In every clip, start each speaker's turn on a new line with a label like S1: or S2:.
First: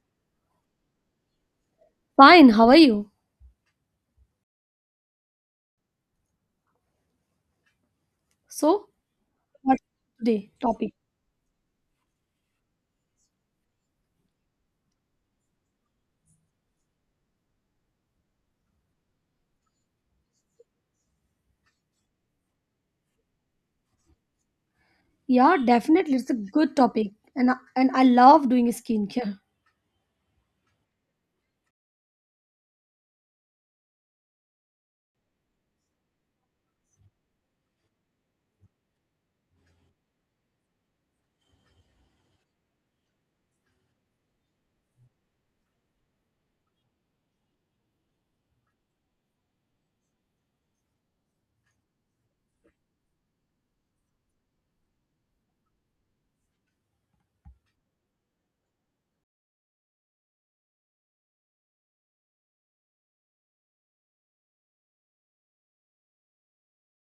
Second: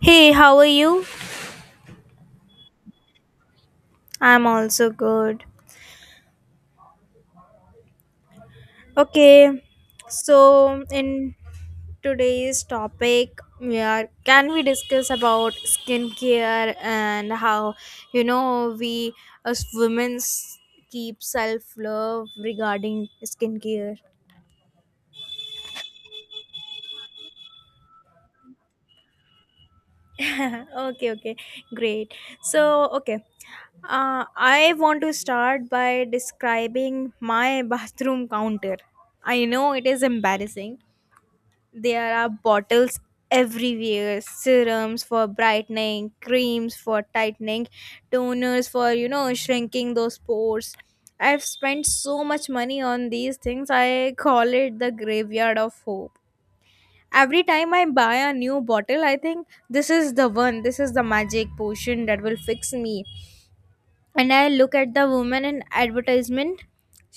S1: Hey, how are you?
S2: Fine, how are you?
S1: I'm also good.
S2: So,
S1: Okay,
S2: What's today
S1: so
S2: topic?
S1: in today's topic, we are can we discuss about skincare and how we as women keep self love regarding skincare.
S2: Yeah, definitely it's a good topic and I love doing skincare.
S1: okay, okay, great. So okay, I want to start by describing my bathroom counter. I know it is embarrassing. There are bottles everywhere, serums for brightening, creams for tightening, toners for, shrinking those pores. I've spent so much money on these things. I call it the graveyard of hope. Every time I buy a new bottle, I think this is the one, this is the magic potion that will fix me. And I look at the woman in advertisement.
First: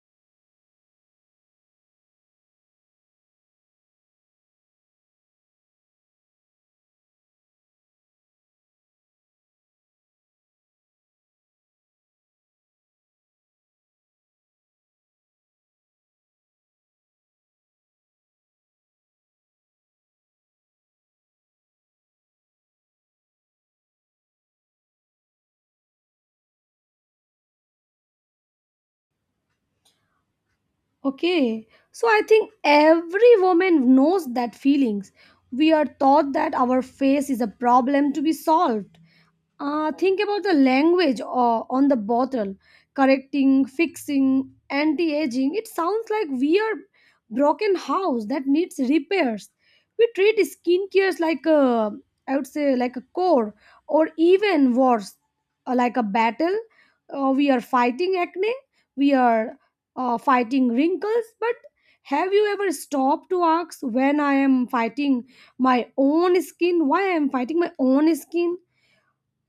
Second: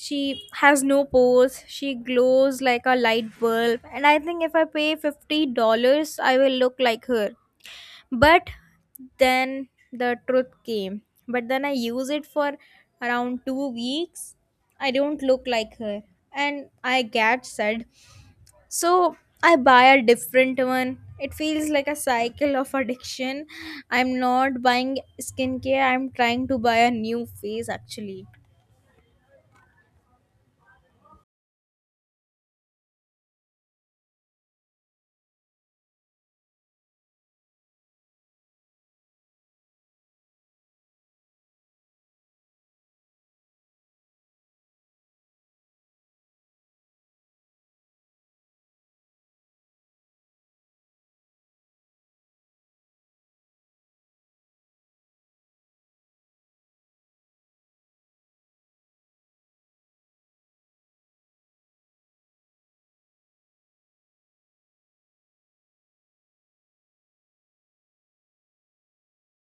S1: She has no pores, she glows like a light bulb, and I think if I pay $50 I will look like her. But then the truth came. But then I use it for around 2 weeks, I don't look like her and I get sad. So I buy a different one. It feels like a cycle of addiction. I'm not buying skincare, I'm trying to buy a new face actually.
S2: Okay, so I think every woman knows that feelings. We are taught that our face is a problem to be solved. Think about the language on the bottle correcting, fixing, anti aging. It sounds like we are broken house that needs repairs. We treat skincare like a, I would say, like a core, or even worse, like a battle. We are fighting acne we are fighting wrinkles, but have you ever stopped to ask when I am fighting my own skin? Why I am fighting my own skin?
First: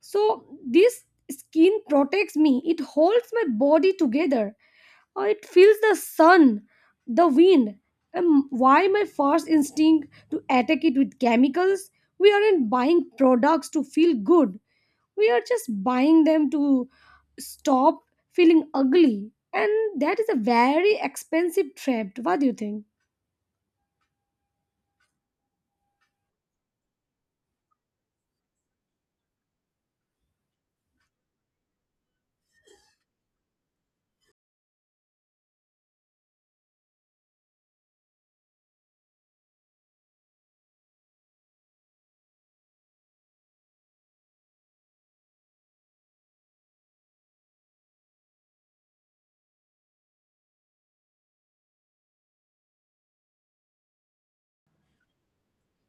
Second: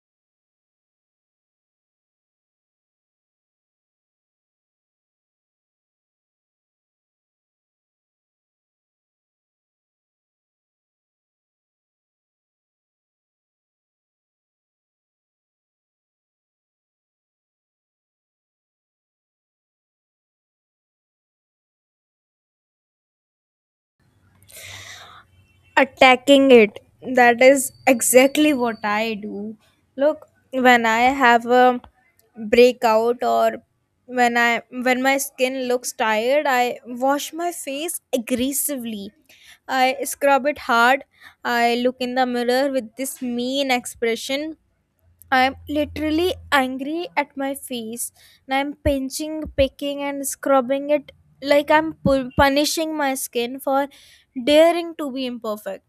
S2: So this skin protects me. It holds my body together. Or it feels the sun, the wind. And why my first instinct to attack it with chemicals? We aren't buying products to feel good we are just buying them to stop feeling ugly and that is a very expensive trap what do you think.
S1: Attacking it. That is exactly what I do. Look, when I have a breakout or when my skin looks tired, I wash my face aggressively. I scrub it hard. I look in the mirror with this mean expression. I'm literally angry at my face and I'm pinching, picking, and scrubbing it like I'm punishing my skin for daring to be imperfect.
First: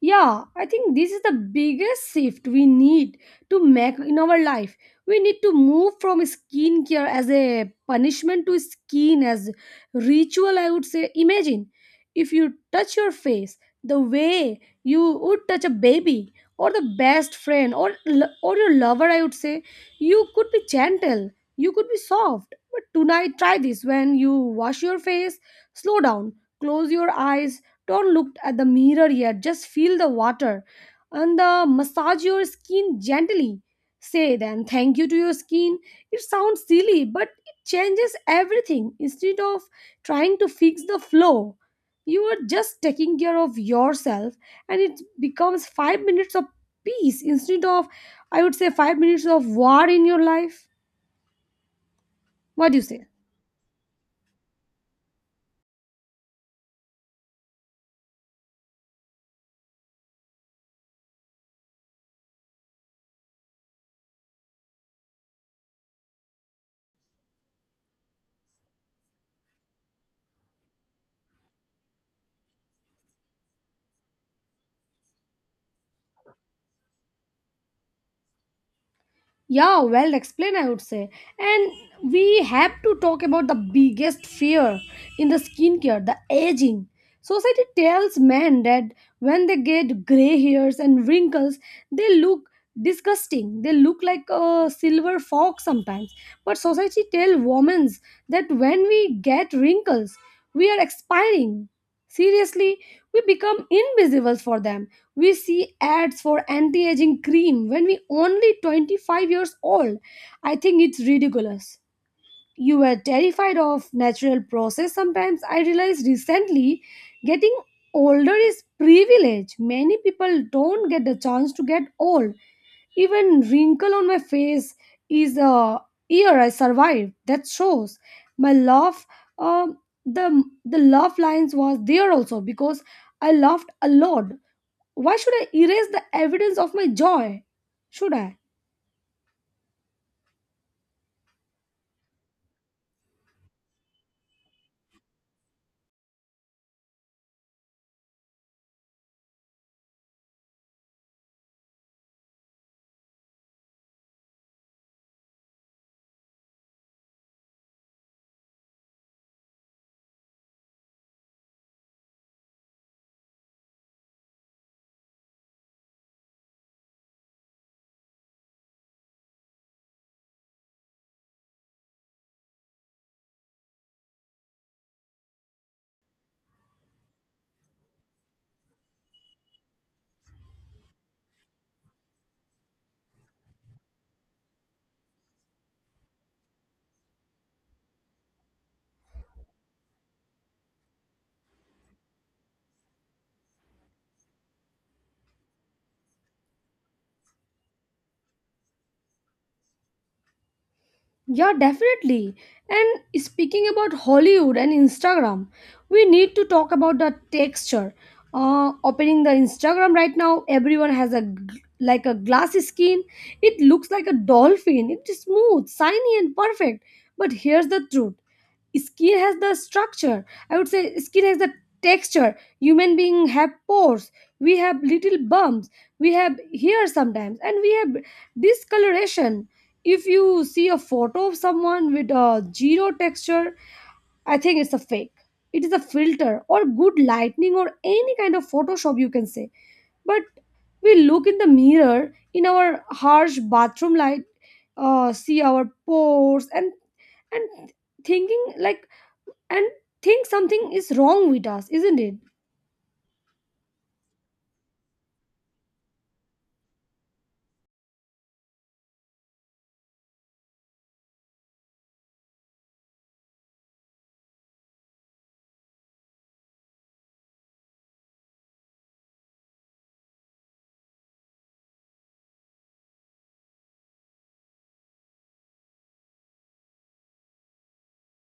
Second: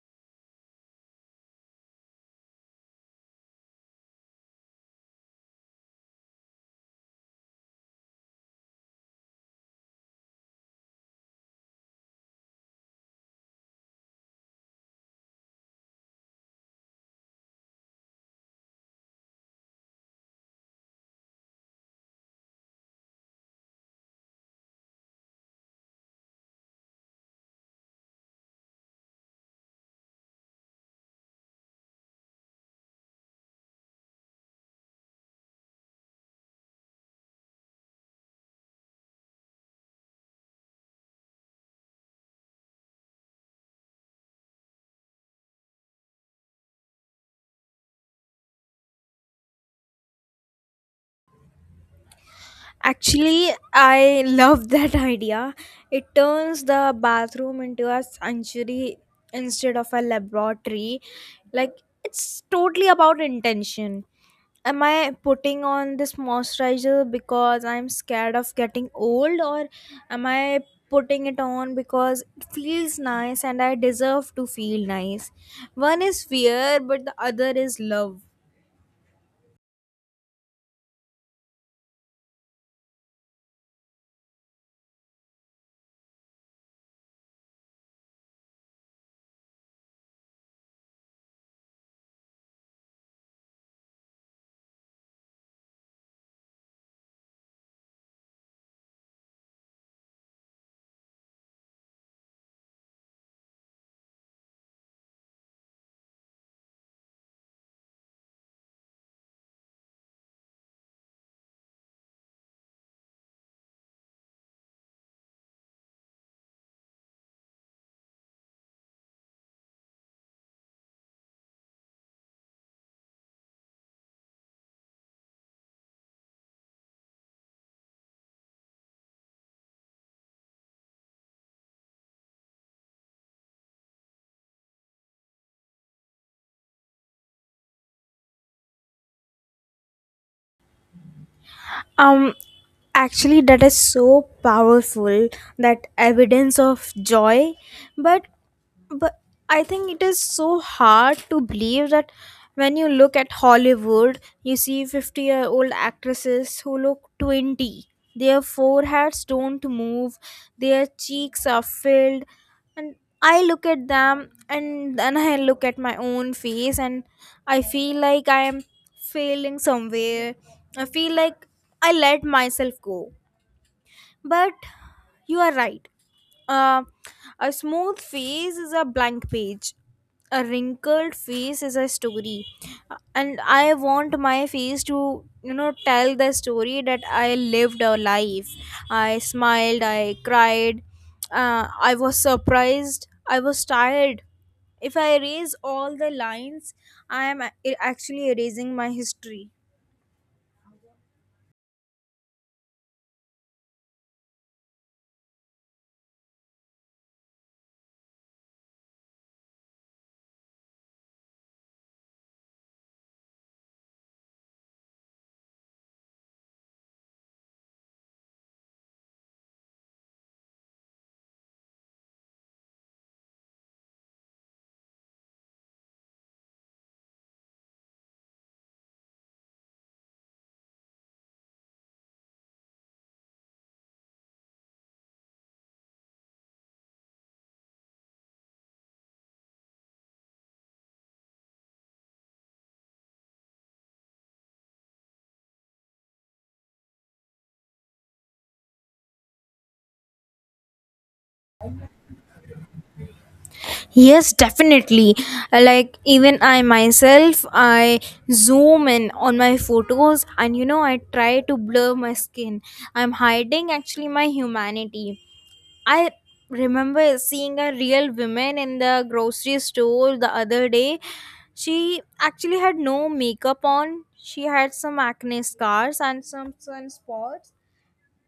S2: Yeah, I think this is the biggest shift we need to make in our life. We need to move from skincare as a punishment to skin as ritual, I would say. Imagine if you touch your face the way you would touch a baby or the best friend or your lover, I would say. You could be gentle, you could be soft. But tonight, try this when you wash your face, slow down, close your eyes, don't look at the mirror yet. Just feel the water and the massage your skin gently. Say then thank you to your skin. It sounds silly, but it changes everything. Instead of trying to fix the flow, you are just taking care of yourself and it becomes 5 minutes of peace instead of, I would say, 5 minutes of war in your life. What do you say?
S1: Actually, I love that idea. It turns the bathroom into a sanctuary instead of a laboratory. Like, it's totally about intention. Am I putting on this moisturizer because I'm scared of getting old, or am I putting it on because it feels nice and I deserve to feel nice? One is fear, but the other is love.
S2: Yeah, well explained, I would say. And we have to talk about the biggest fear in the skincare the aging. Society tells men that when they get gray hairs and wrinkles, they look disgusting. They look like a silver fox sometimes. But society tells women that when we get wrinkles, we are expiring. Seriously, we become invisible for them. We see ads for anti aging cream when we only 25 years old. I think it's ridiculous. You were terrified of natural process sometimes. I realized recently getting older is privilege. Many people don't get the chance to get old. Even wrinkle on my face is a year I survived. That shows my love. Um, the love lines was there also because I laughed a lot. Why should I erase the evidence of my joy? Should I?
S1: Um, Actually, that is so powerful, that evidence of joy. But but I think it is so hard to believe that when you look at Hollywood you see 50-year-old actresses who look 20. Their foreheads don't move, their cheeks are filled, and I look at them and then I look at my own face and I feel like I am failing somewhere. I feel like I let myself go. But you are right. uh, a smooth face is a blank page. A wrinkled face is a story. And I want my face to, tell the story that I lived a life. I smiled, I cried, I was surprised, I was tired. If I erase all the lines, I am actually erasing my history.
S2: Yeah, definitely. And speaking about Hollywood and Instagram, we need to talk about the texture. Opening the Instagram right now, everyone has a like a glass skin. It looks like a dolphin. It's smooth, shiny, and perfect. But here's the truth: skin has the structure. I would say skin has the texture. Human being have pores. We have little bumps. We have hair sometimes, and we have discoloration if you see a photo of someone with a zero texture, I think it's a fake. It is a filter or good lighting or any kind of Photoshop you can say. But we look in the mirror in our harsh bathroom light, see our pores and thinking like and think something is wrong with us, isn't it?
S1: Yes, definitely. Like, even I myself, I zoom in on my photos and I try to blur my skin. I'm hiding actually my humanity. I remember seeing a real woman in the grocery store the other day. She actually had no makeup on, she had some acne scars and some sunspots,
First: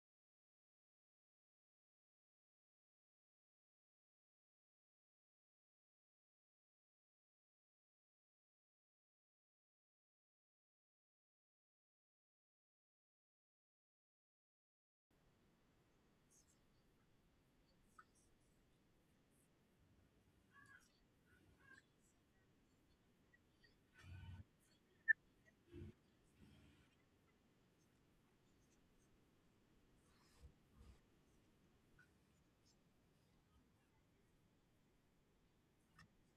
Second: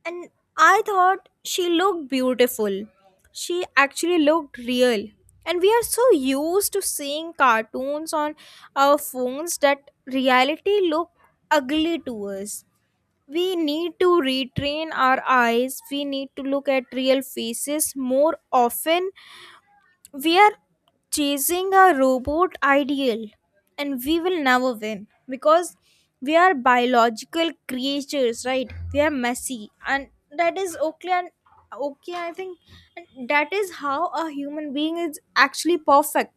S1: and I thought she looked beautiful. She actually looked real. And we are so used to seeing cartoons on our phones that reality look ugly to us. We need to retrain our eyes. We need to look at real faces more often. We are chasing a robot ideal and we will never win because we are biological creatures, right? We are messy and that is okay. And okay, I think and that is how a human being is actually perfect.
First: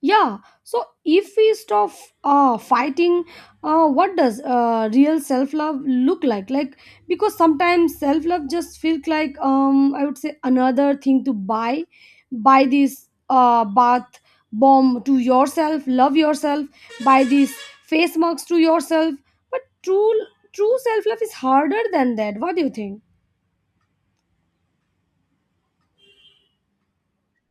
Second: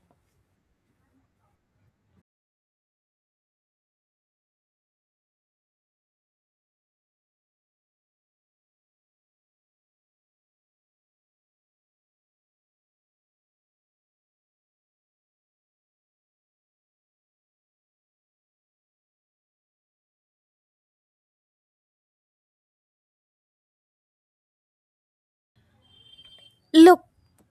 S2: Yeah, so if we stop fighting, what does real self love look like? Like because sometimes self love just feels like I would say another thing to buy, buy this bath bomb to yourself, love yourself, buy these face marks to yourself. But true self love is harder than that. What do you think?
S1: Look,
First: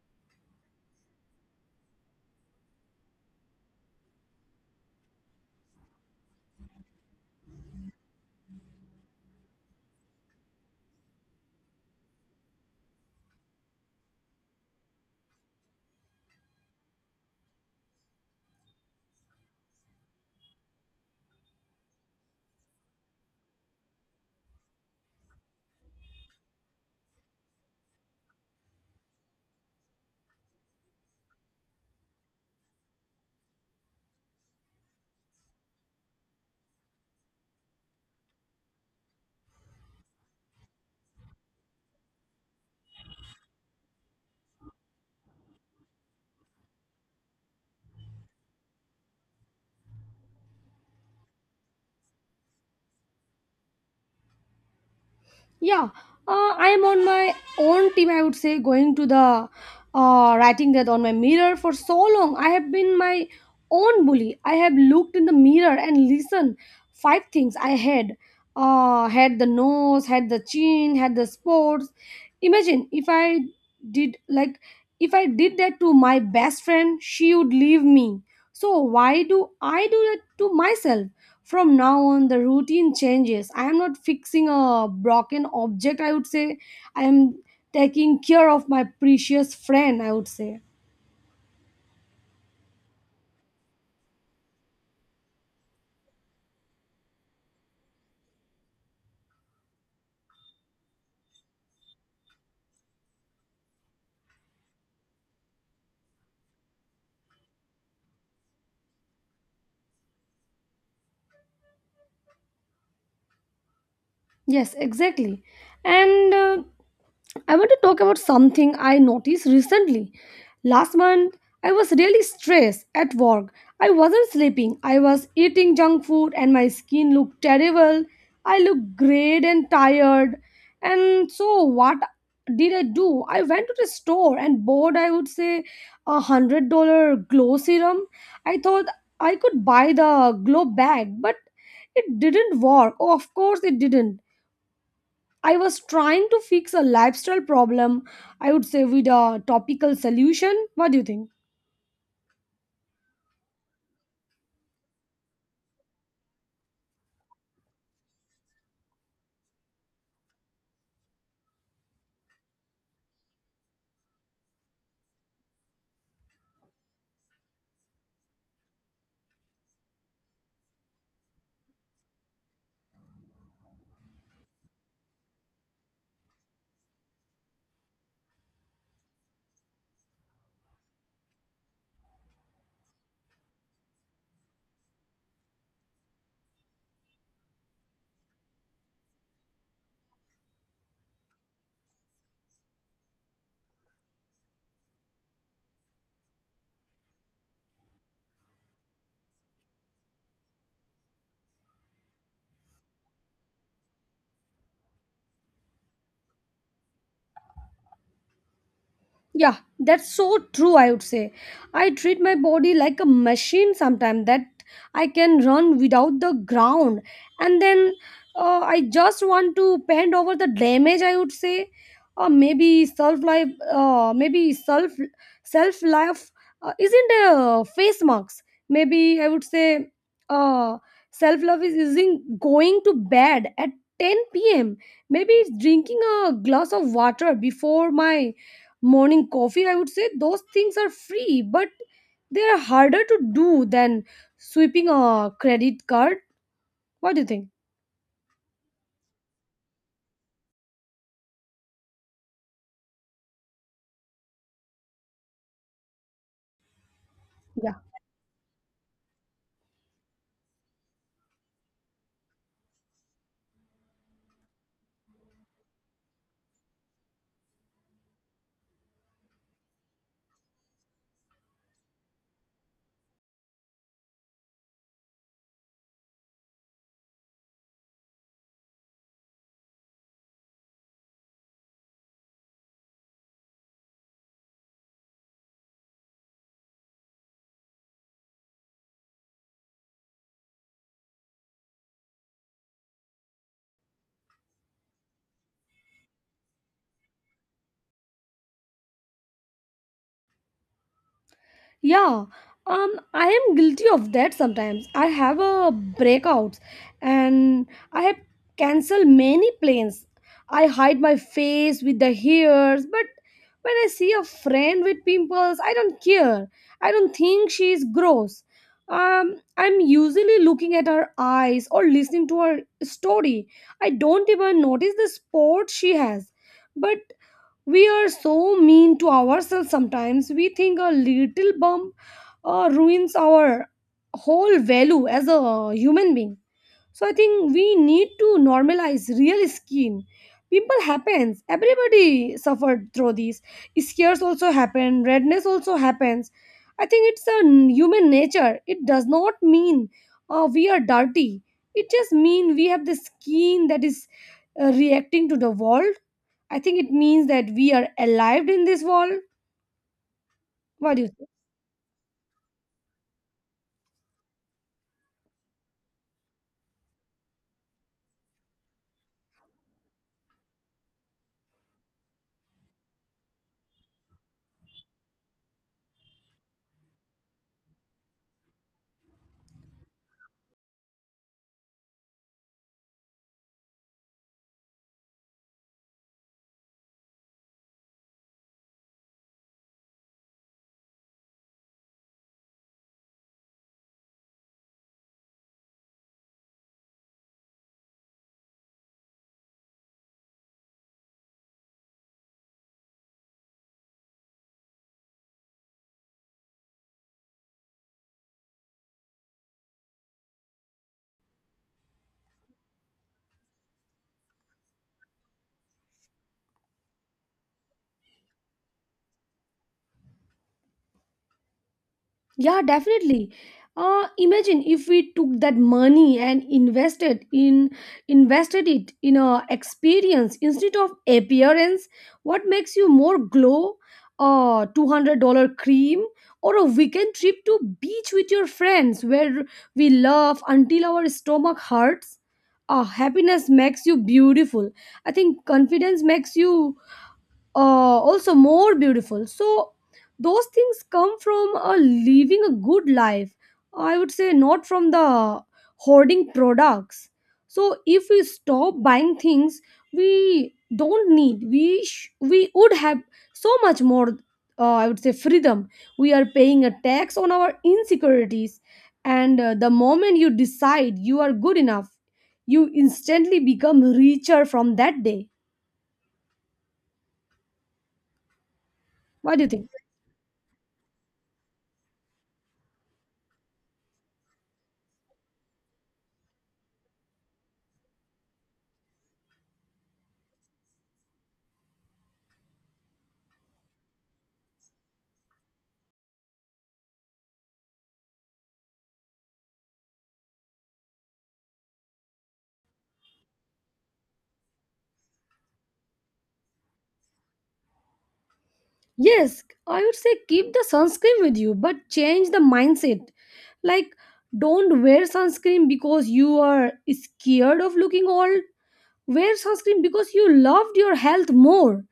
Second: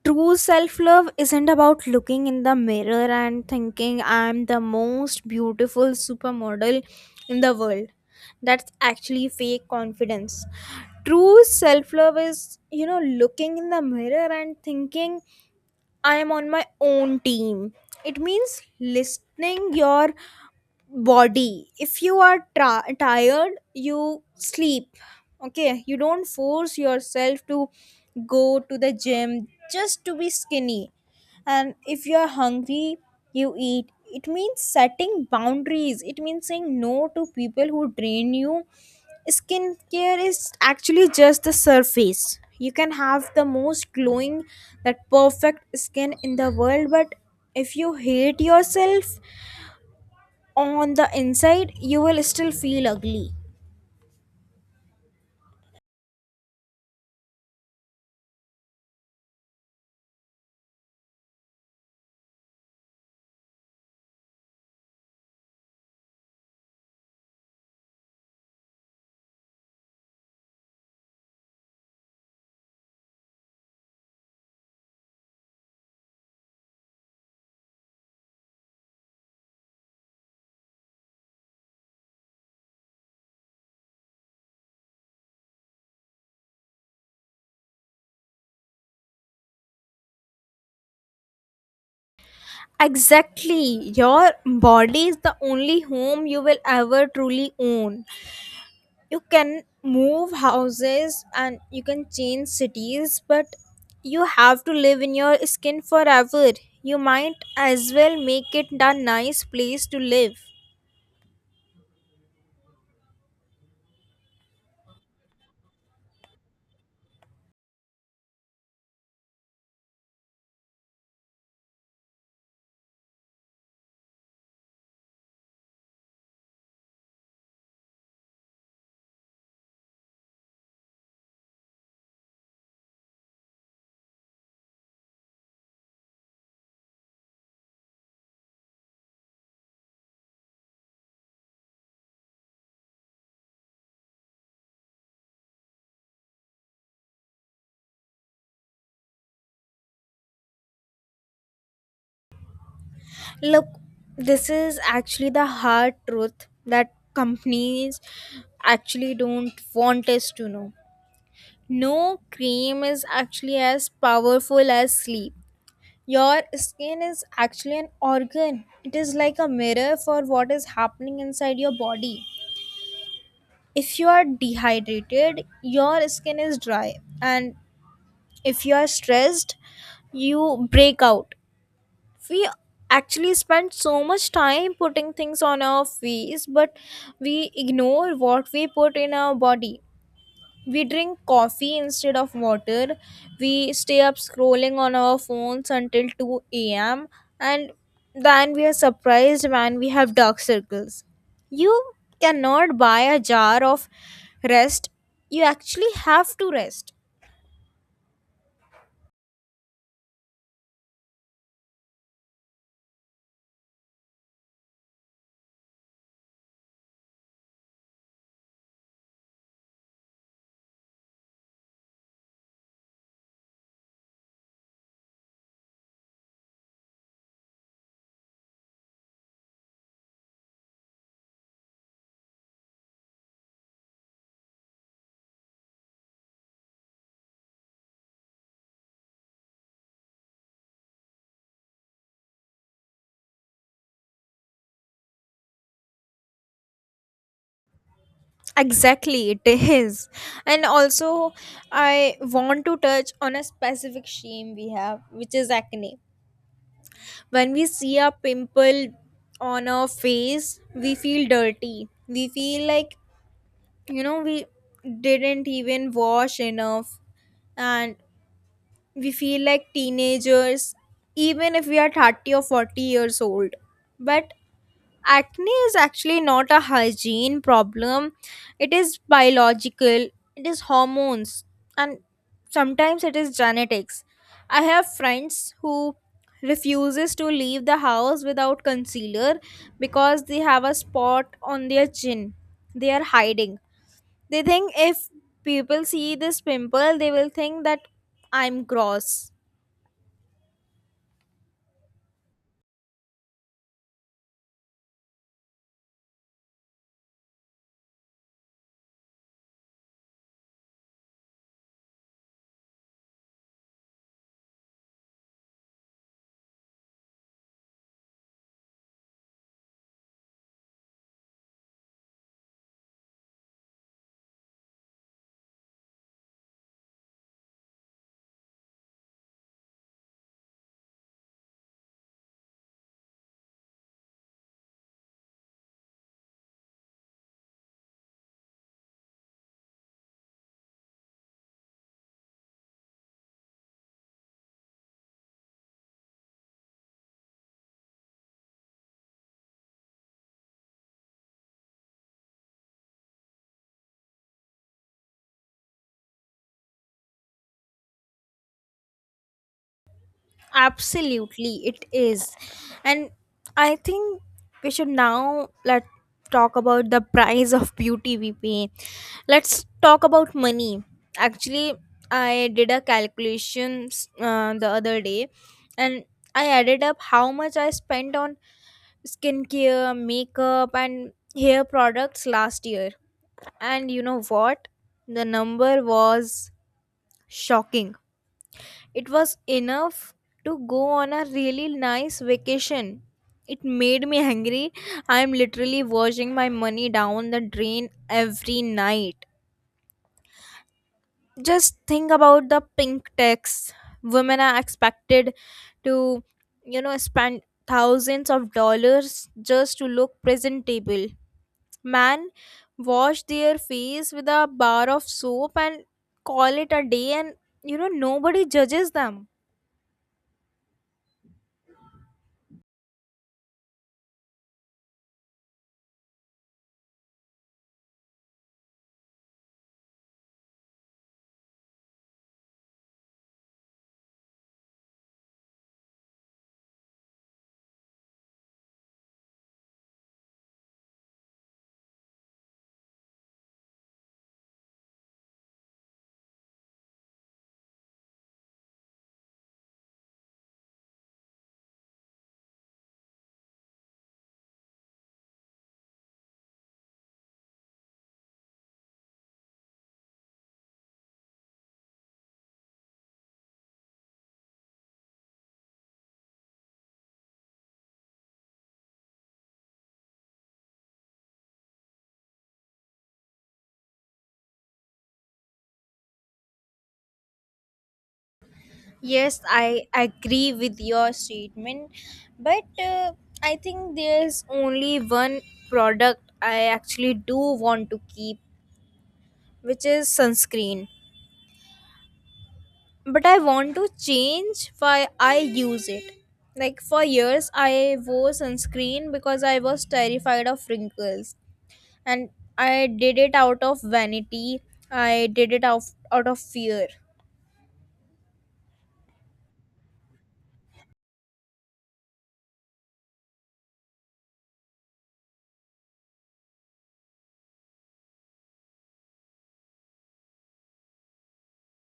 S1: true self love isn't about looking in the mirror and thinking I'm the most beautiful supermodel in the world. That's actually fake confidence. True self love is, looking in the mirror and thinking I am on my own team. It means listening your body. If you are tired, you sleep. Okay, you don't force yourself to go to the gym just to be skinny. And if you are hungry, you eat. It means setting boundaries, it means saying no to people who drain you. Skincare is actually just the surface. You can have the most glowing, that perfect skin in the world, but if you hate yourself on the inside you will still feel ugly.
S2: Yeah, I am on my own team. I would say going to the writing that on my mirror for so long. I have been my own bully. I have looked in the mirror and listened five things I had. Had the nose, had the chin, had the sports. Imagine if I did like if I did that to my best friend, she would leave me. So why do I do that to myself? From now on the routine changes I am not fixing a broken object I would say I am taking care of my precious friend I would say
S1: Exactly, your body is the only home you will ever truly own. You can move houses and you can change cities, but you have to live in your skin forever. You might as well make it a nice place to live.
S2: yes exactly and I want to talk about something I noticed recently. Last month, I was really stressed at work. I wasn't sleeping. I was eating junk food and my skin looked terrible. I looked great and tired. And so, what did I do? I went to the store and bought, I would say, $100 glow serum. I thought I could buy the glow bag, but it didn't work. Oh, of course, it didn't. I was trying to fix a lifestyle problem, I would say, with a topical solution. What do you think?
S1: Look, this is actually the hard truth that companies actually don't want us to know. No cream is actually as powerful as sleep. Your skin is actually an organ, it is like a mirror for what is happening inside your body. If you are dehydrated, your skin is dry, and if you are stressed, you break out. We actually spend so much time putting things on our face, but we ignore what we put in our body. We drink coffee instead of water, we stay up scrolling on our phones until 2 a.m., and then we are surprised when we have dark circles. You cannot buy a jar of rest, you actually have to rest.
S2: Yeah, that's so true, I would say. I treat my body like a machine sometimes that I can run without the ground. And then I just want to paint over the damage, I would say. Or maybe self life, uh, maybe self self life isn't a face marks. Maybe I would say uh, self love is isn't going to bed at 10 p.m. Maybe it's drinking a glass of water before my morning coffee I would say those things are free but they are harder to do than sweeping a credit card what do you think.
S1: Exactly, it is. And also, I want to touch on a specific shame we have, which is acne. When we see a pimple on our face, we feel dirty. We feel like, we didn't even wash enough. And we feel like teenagers, even if we are 30 or 40 years old. But acne is actually not a hygiene problem, it is biological, it is hormones, and sometimes it is genetics. I have friends who refuses to leave the house without concealer because they have a spot on their chin. They are hiding. They think if people see this pimple they will think that I'm gross.
S2: Yeah, I am guilty of that sometimes. I have a breakouts and I have cancelled many plans. I hide my face with the hairs, but when I see a friend with pimples, I don't care. I don't think she is gross. I'm usually looking at her eyes or listening to her story. I don't even notice the sport she has. But we are so mean to ourselves sometimes. We think a little bump ruins our whole value as a human being. So I think we need to normalize real skin. Pimple happens. Everybody suffered through these. Scares also happen. Redness also happens. I think it's a human nature. It does not mean we are dirty. It just mean we have the skin that is reacting to the world I think it means that we are alive in this world. What do you think?
S1: Absolutely, it is. And I think we should now let talk about the price of beauty we pay. Let's talk about money. Actually, I did a calculation the other day, and I added up how much I spent on skincare, makeup, and hair products last year. And you know what? The number was shocking. It was enough to go on a really nice vacation. It made me angry. I'm literally washing my money down the drain every night. Just think about the pink tax. Women are expected to, spend thousands of dollars just to look presentable. Man, wash their face with a bar of soap and call it a day, and nobody judges them.
S2: Yeah, definitely. Imagine if we took that money and invested in invested it in a experience instead of appearance. What makes you more glow? A $200 cream or a weekend trip to beach with your friends where we laugh until our stomach hurts. Happiness makes you beautiful. I think confidence makes you uh, also more beautiful. So those things come from living a good life. I would say not from the hoarding products. So if we stop buying things we don't need, we would have so much more. I would say freedom. We are paying a tax on our insecurities, and the moment you decide you are good enough, you instantly become richer from that day. What
S1: Yes,
S2: do you think?
S1: I agree with your statement, but I think there's only one product I actually do want to keep, which is sunscreen. But I want to change why I use it. Like for years, I wore sunscreen because I was terrified of wrinkles, and I did it out of vanity. I did it out of fear.
S2: Yes, I would say keep the sunscreen with you, but change the mindset. Like, don't wear sunscreen because you are scared of looking old. Wear sunscreen because you loved your health more.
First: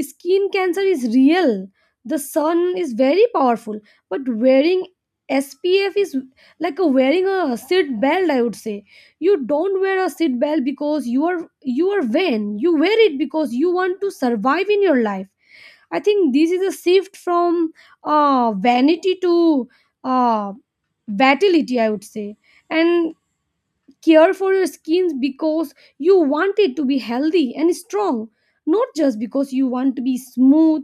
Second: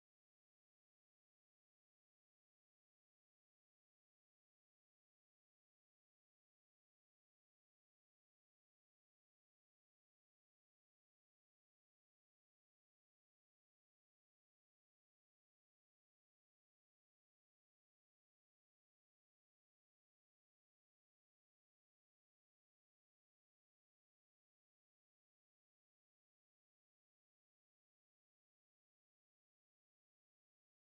S2: Skin cancer is real. The sun is very powerful, but wearing SPF is like a wearing a seat belt. I would say you don't wear a seat belt because you are vain. You wear it because you want to survive in your life. I think this is a shift from vanity to uh, vitality, I would say. And care for your skin because you want it to be healthy and strong, not just because you want to be smooth.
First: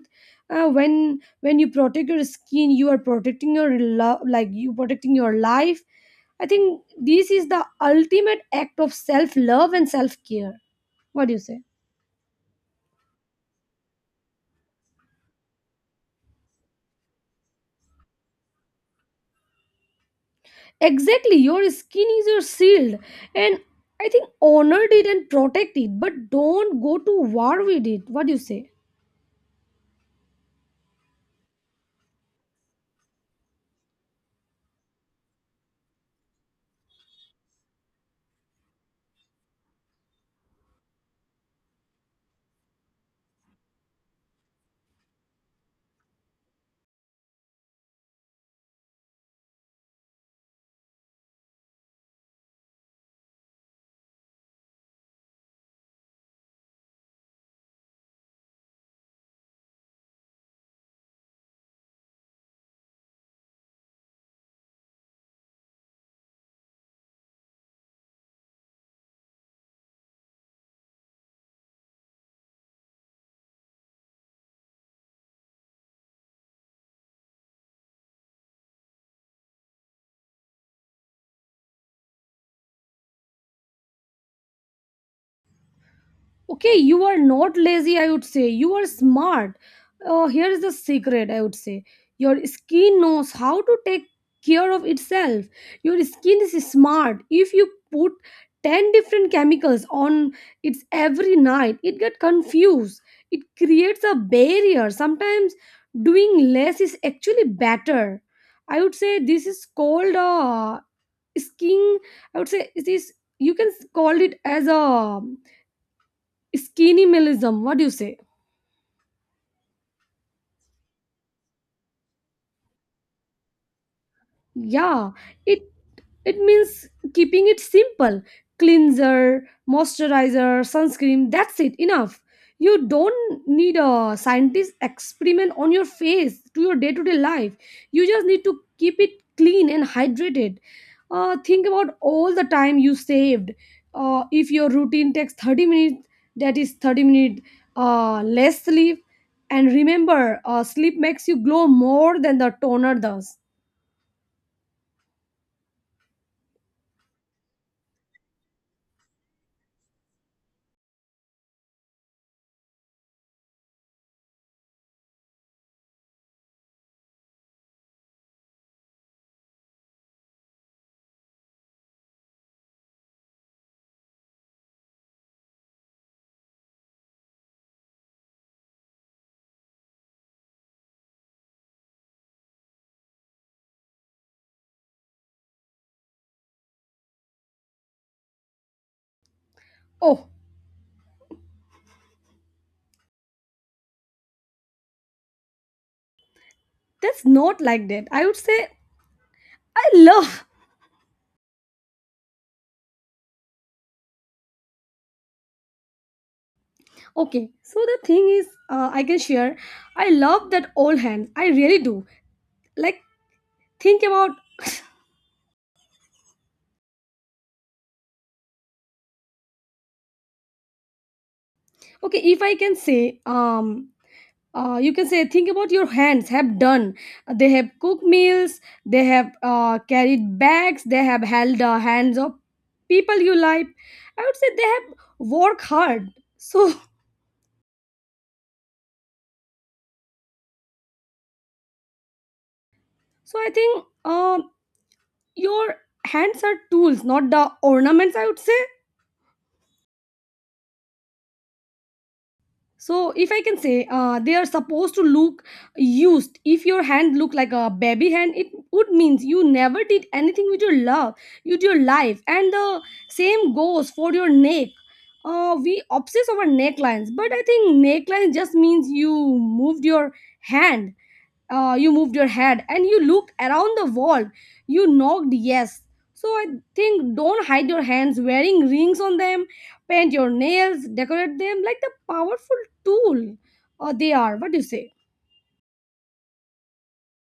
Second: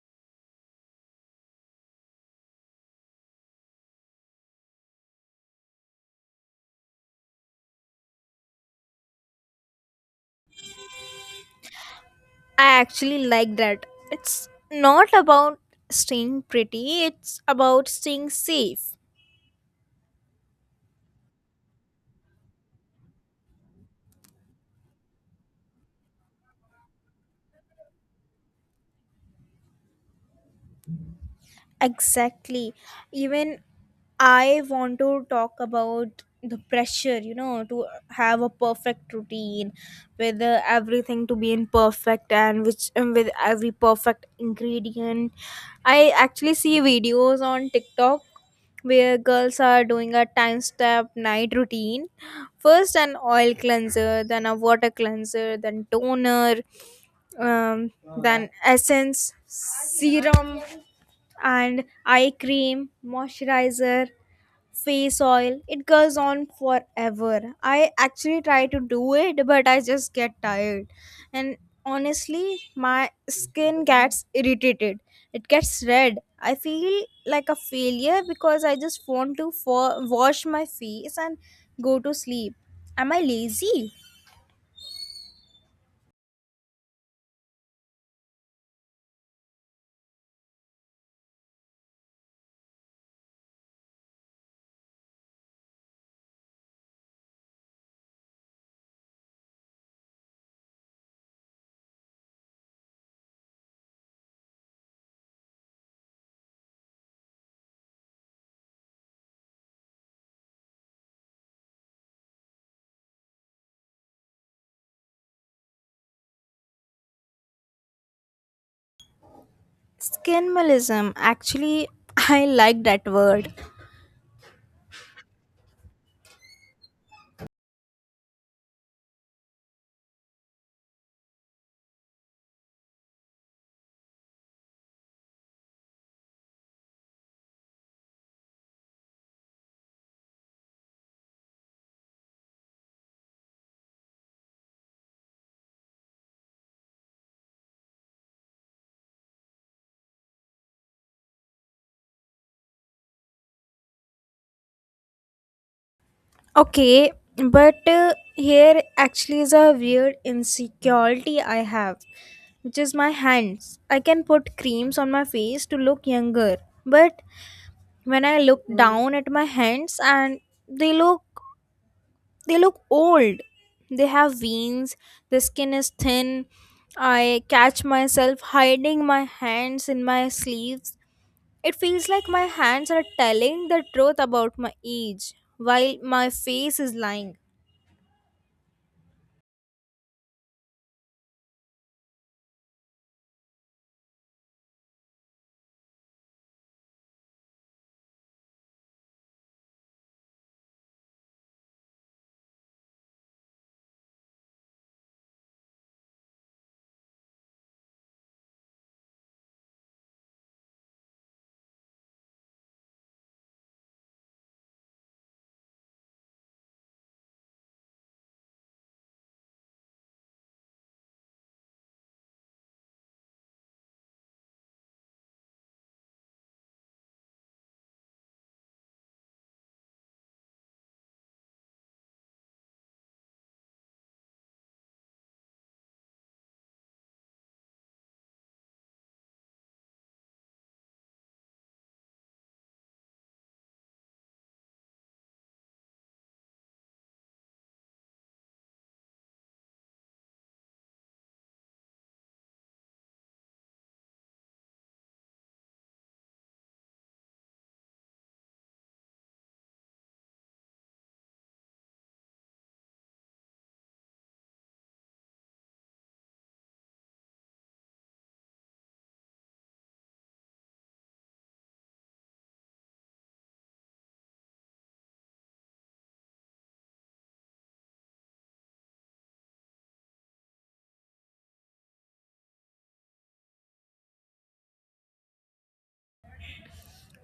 S2: When when you protect your skin, you are protecting your love, like you protecting your life. I think this is the ultimate act of self love and self care. What do you say?
S1: I actually like that. It's not about staying pretty, it's about staying safe.
S2: Exactly, your skin is your shield, and I think honor it and protect it, but don't go to war with it. What do you say?
S1: Exactly. Even I want to talk about the pressure, to have a perfect routine with everything to be in perfect and which and with every perfect ingredient. I actually see videos on TikTok where girls are doing a time step night routine: first an oil cleanser, then a water cleanser, then toner, um, then essence serum and eye cream, moisturizer, face oil. It goes on forever. I actually try to do it but I just get tired, and honestly my skin gets irritated, it gets red. I feel like a failure because I just want to wash my face and go to sleep. Am I lazy?
S2: Okay you are not lazy I would say you are smart here is the secret I would say your skin knows how to take care of itself your skin is smart if you put 10 different chemicals on its every night it get confused it creates a barrier sometimes doing less is actually better I would say this is called a skin I would say it is you can call it as a Skinimalism, what do you say?
S1: Skin malism actually. I like that word.
S2: Yeah, it it means keeping it simple. Cleanser, moisturizer, sunscreen, that's it, enough. You don't need a scientist experiment on your face to your day-to-day life. You just need to keep it clean and hydrated. Think about all the time you saved. If your routine takes 30 minutes, that is 30 minutes less sleep. And remember, sleep makes you glow more than the toner does.
S1: Okay, but here actually is a weird insecurity I have, which is my hands. I can put creams on my face to look younger, but when I look down at my hands and they look they look old. They have veins, the skin is thin. I catch myself hiding my hands in my sleeves. It feels like my hands are telling the truth about my age while my face is lying.
S2: Oh, that's not like that. I would say I love. Okay, so the thing is, I can share. I love that old hand. I really do. Like think about. Okay, if I can say, you can say think about your hands have done. They have cooked meals. They have carried bags. They have held the hands of people you like. I would say they have worked hard. So so I think your hands are tools, not the ornaments. I would say so if I can say, they are supposed to look used. If your hand look like a baby hand, it would means you never did anything with your love, with your life. And the same goes for your neck. We obsess over necklines, but I think neckline just means you moved your hand, you moved your head and you looked around the wall. You knocked, yes. So I think don't hide your hands, wearing rings on them, paint your nails, decorate them like the powerful tool. They are, what do you say?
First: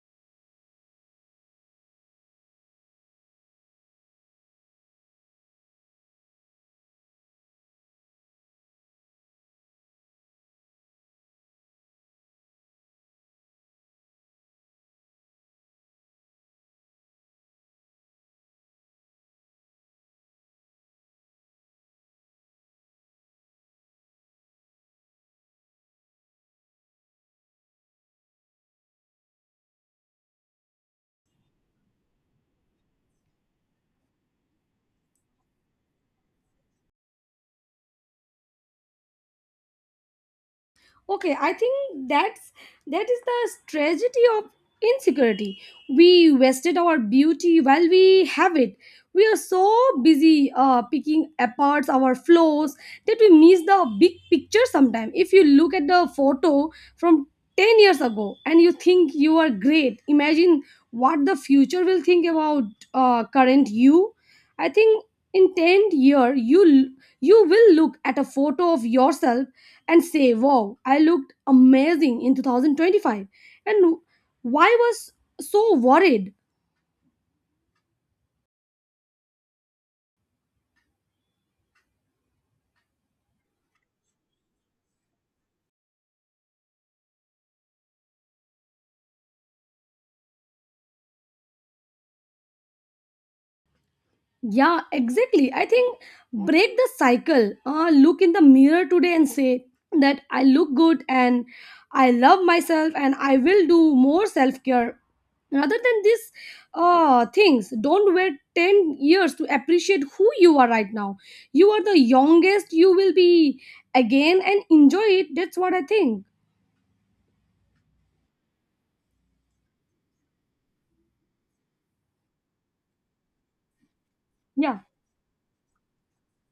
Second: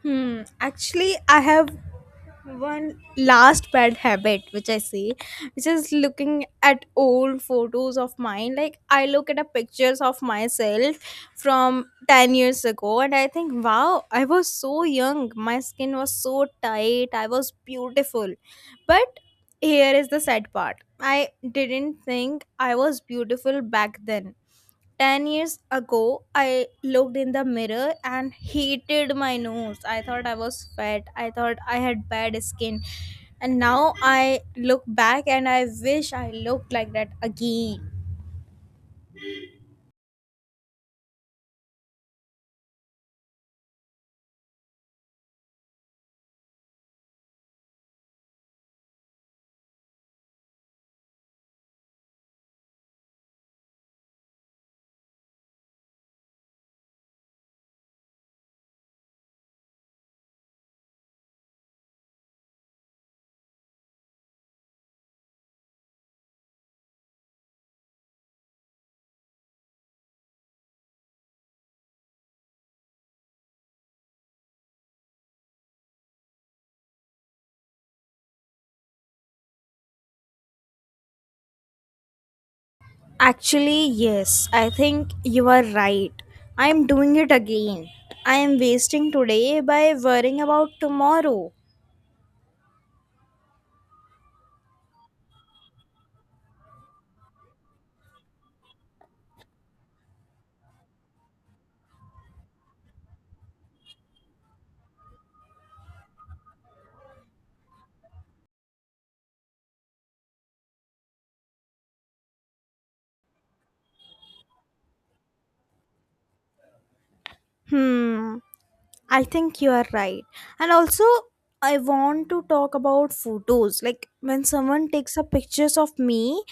S1: Hmm. Actually, I have one last bad habit which I see, which is looking at old photos of mine. Like I look at a pictures of myself from 10 years ago, and I think, wow, I was so young. My skin was so tight. I was beautiful, but here is the sad part. I didn't think I was beautiful back then. 10 years ago, I looked in the mirror and hated my nose. I thought I was fat. I thought I had bad skin. And now I look back and I wish I looked like that again.
S2: Okay, I think that's that is the tragedy of insecurity. We wasted our beauty while we have it. We are so busy picking apart our flaws that we miss the big picture. Sometimes if you look at the photo from 10 years ago and you think you are great, imagine what the future will think about current you. I think in 10 year, you will look at a photo of yourself and say, wow, I looked amazing in 2025. And why was so worried?
S1: Actually, yes, I think you are right. I am doing it again. I am wasting today by worrying about tomorrow.
S2: Yeah, exactly. I think break the cycle. Look in the mirror today and say that I look good and I love myself and I will do more self care. Rather than these things, don't wait 10 years to appreciate who you are right now. You are the youngest you will be again, and enjoy it. That's what I think.
S1: Hmm. I think you are right. And also, I want to talk about photos. Like when
S2: Yeah.
S1: someone takes a pictures of me,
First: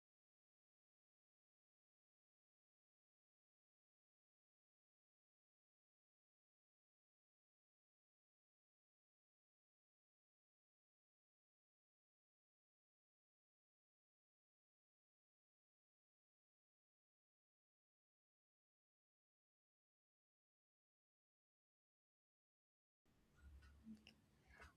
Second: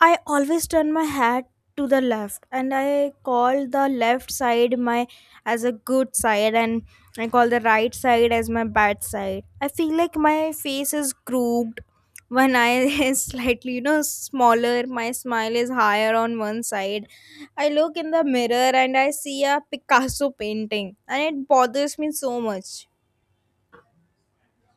S1: I always turn my head to the left and I call the left side my as a good side and I call the right side as my bad side. I feel like my face is grooved when I is slightly, smaller, my smile is higher on one side. I look in the mirror and I see a Picasso painting and it bothers me so much.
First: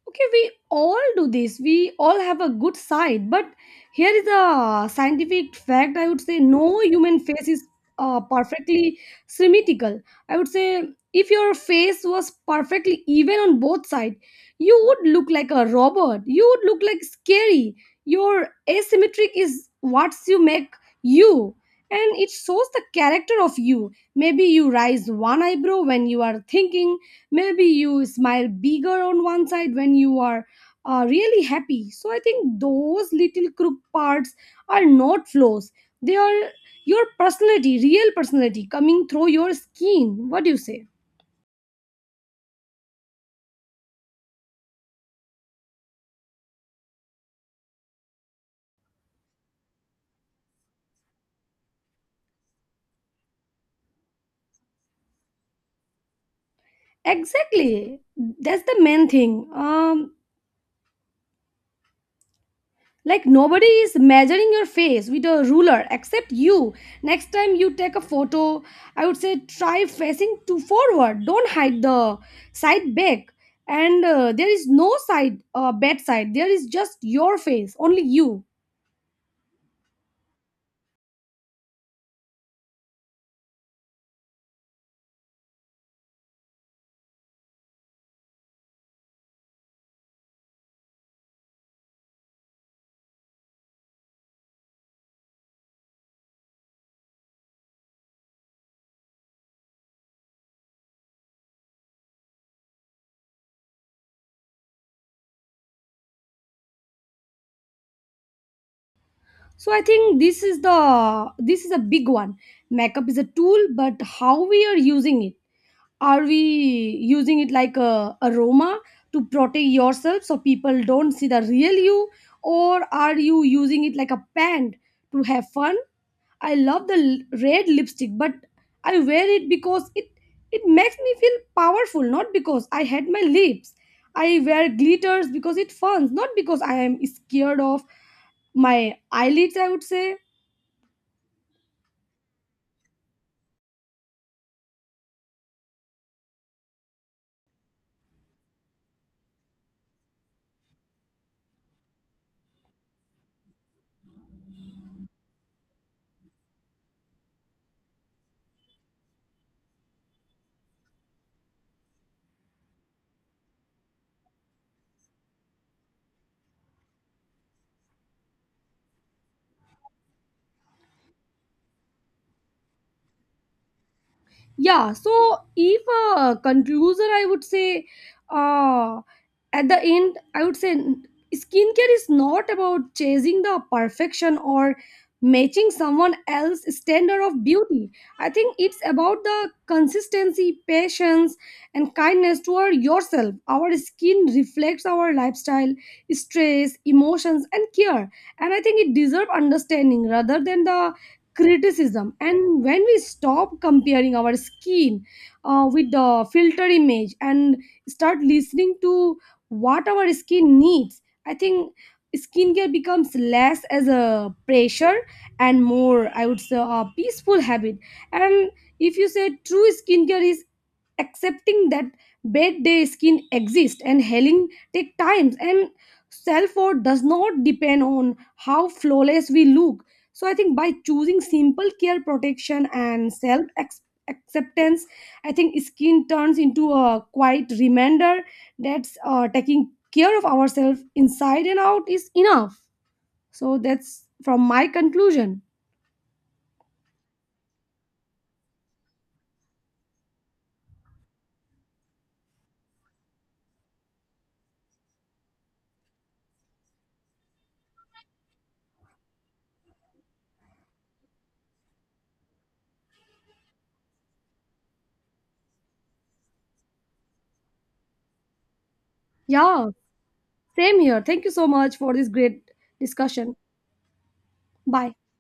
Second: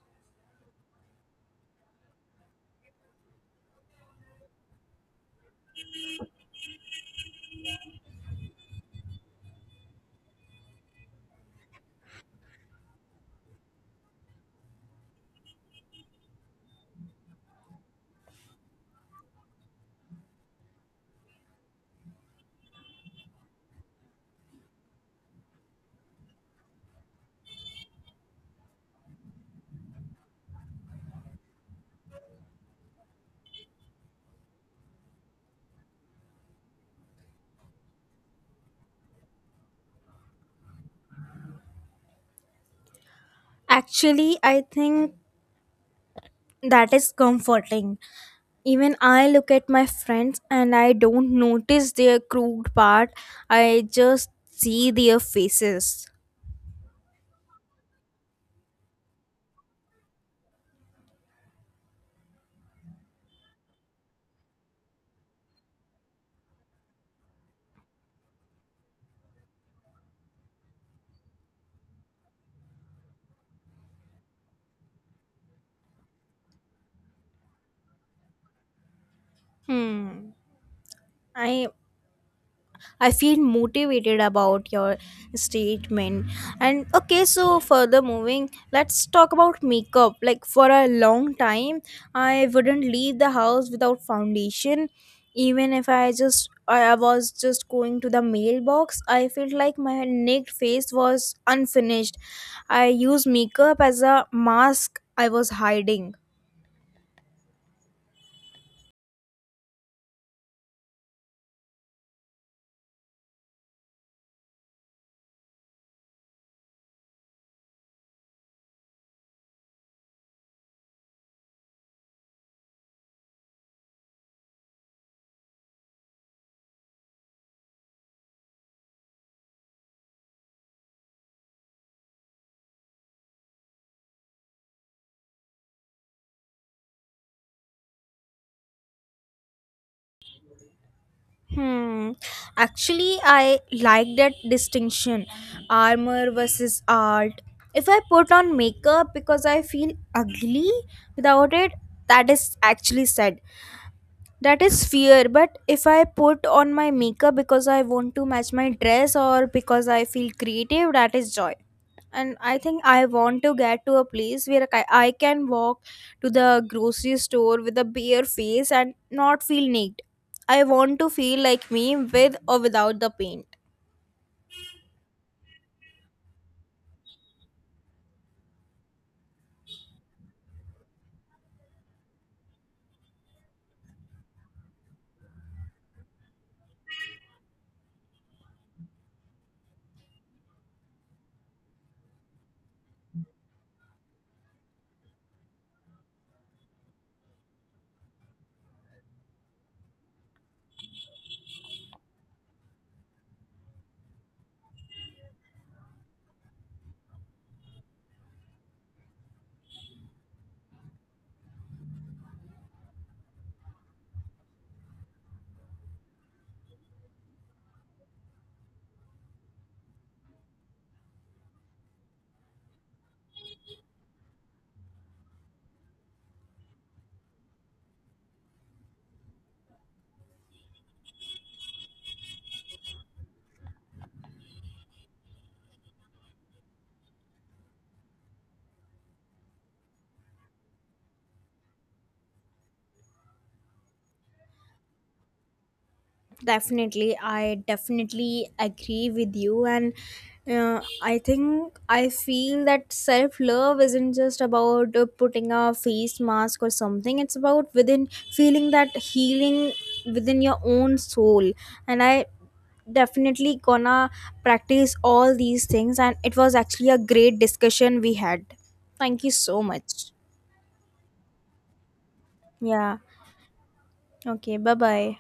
S2: Okay, we all do this. We all have a good side. But here is a scientific fact. I would say no human face is perfectly symmetrical. I would say if your face was perfectly even on both sides, you would look like a robot. You would look like scary. Your asymmetric is what you make you. And it shows the character of you. Maybe you raise one eyebrow when you are thinking, maybe you smile bigger on one side when you are really happy. So I think those little crooked parts are not flaws, they are your personality, real personality coming through your skin. What do you say?
S1: Actually, I think that is comforting. Even I look at my friends and I don't notice their crude part, I just see their faces.
S2: Exactly, that's the main thing. Like nobody is measuring your face with a ruler except you. Next time you take a photo, I would say try facing to forward. Don't hide the side back. And there is no side, bad side. There is just your face, only you.
S1: hmm i I feel motivated about your statement. And okay, so further moving, let's talk about makeup. Like for a long time, I wouldn't leave the house without foundation, even if I was just going to the mailbox. I felt like my naked face was unfinished. I used makeup as a mask, I was hiding.
S2: So I think this is a big one. Makeup is a tool, but how we are using it. Are we using it like a aroma to protect yourself so people don't see the real you, or are you using it like a pant to have fun? I love the red lipstick, but I wear it because it makes me feel powerful, not because I had my lips. I wear glitters because it fun, not because I am scared of my eyelids, I would say.
S1: Hmm. Actually, I like that distinction, armor versus art. If I put on makeup because I feel ugly without it, that is actually sad. That is fear, but if I put on my makeup because I want to match my dress or because I feel creative, that is joy. And I think I want to get to a place where I can walk to the grocery store with a bare face and not feel naked. I want to feel like me with or without the pain.
S2: Yeah, so if a conclusion, I would say, uh at the end I would say, skincare is not about chasing the perfection or matching someone else's standard of beauty. I think it's about the consistency, patience, and kindness toward yourself. Our skin reflects our lifestyle, stress, emotions, and care. And I think it deserves understanding rather than the criticism. And when we stop comparing our skin with the filter image and start listening to what our skin needs, I think skincare becomes less as a pressure and more, I would say, a peaceful habit. And if you say true skincare is accepting that bad day skin exists and healing take times, and self-worth does not depend on how flawless we look. So I think by choosing simple care, protection, and self acceptance, I think skin turns into a quiet reminder that taking care of ourselves inside and out is enough. So that's from my conclusion.
S1: Definitely, I definitely agree with you, and I think I feel that self love isn't just about putting a face mask or something, it's about within feeling that healing within your own soul. And I definitely gonna practice all these things, and it was actually a great discussion we had. Thank you so
S2: Yeah,
S1: much.
S2: same here, thank you so much for this great
S1: Yeah,
S2: discussion.
S1: okay, bye
S2: Bye.
S1: bye.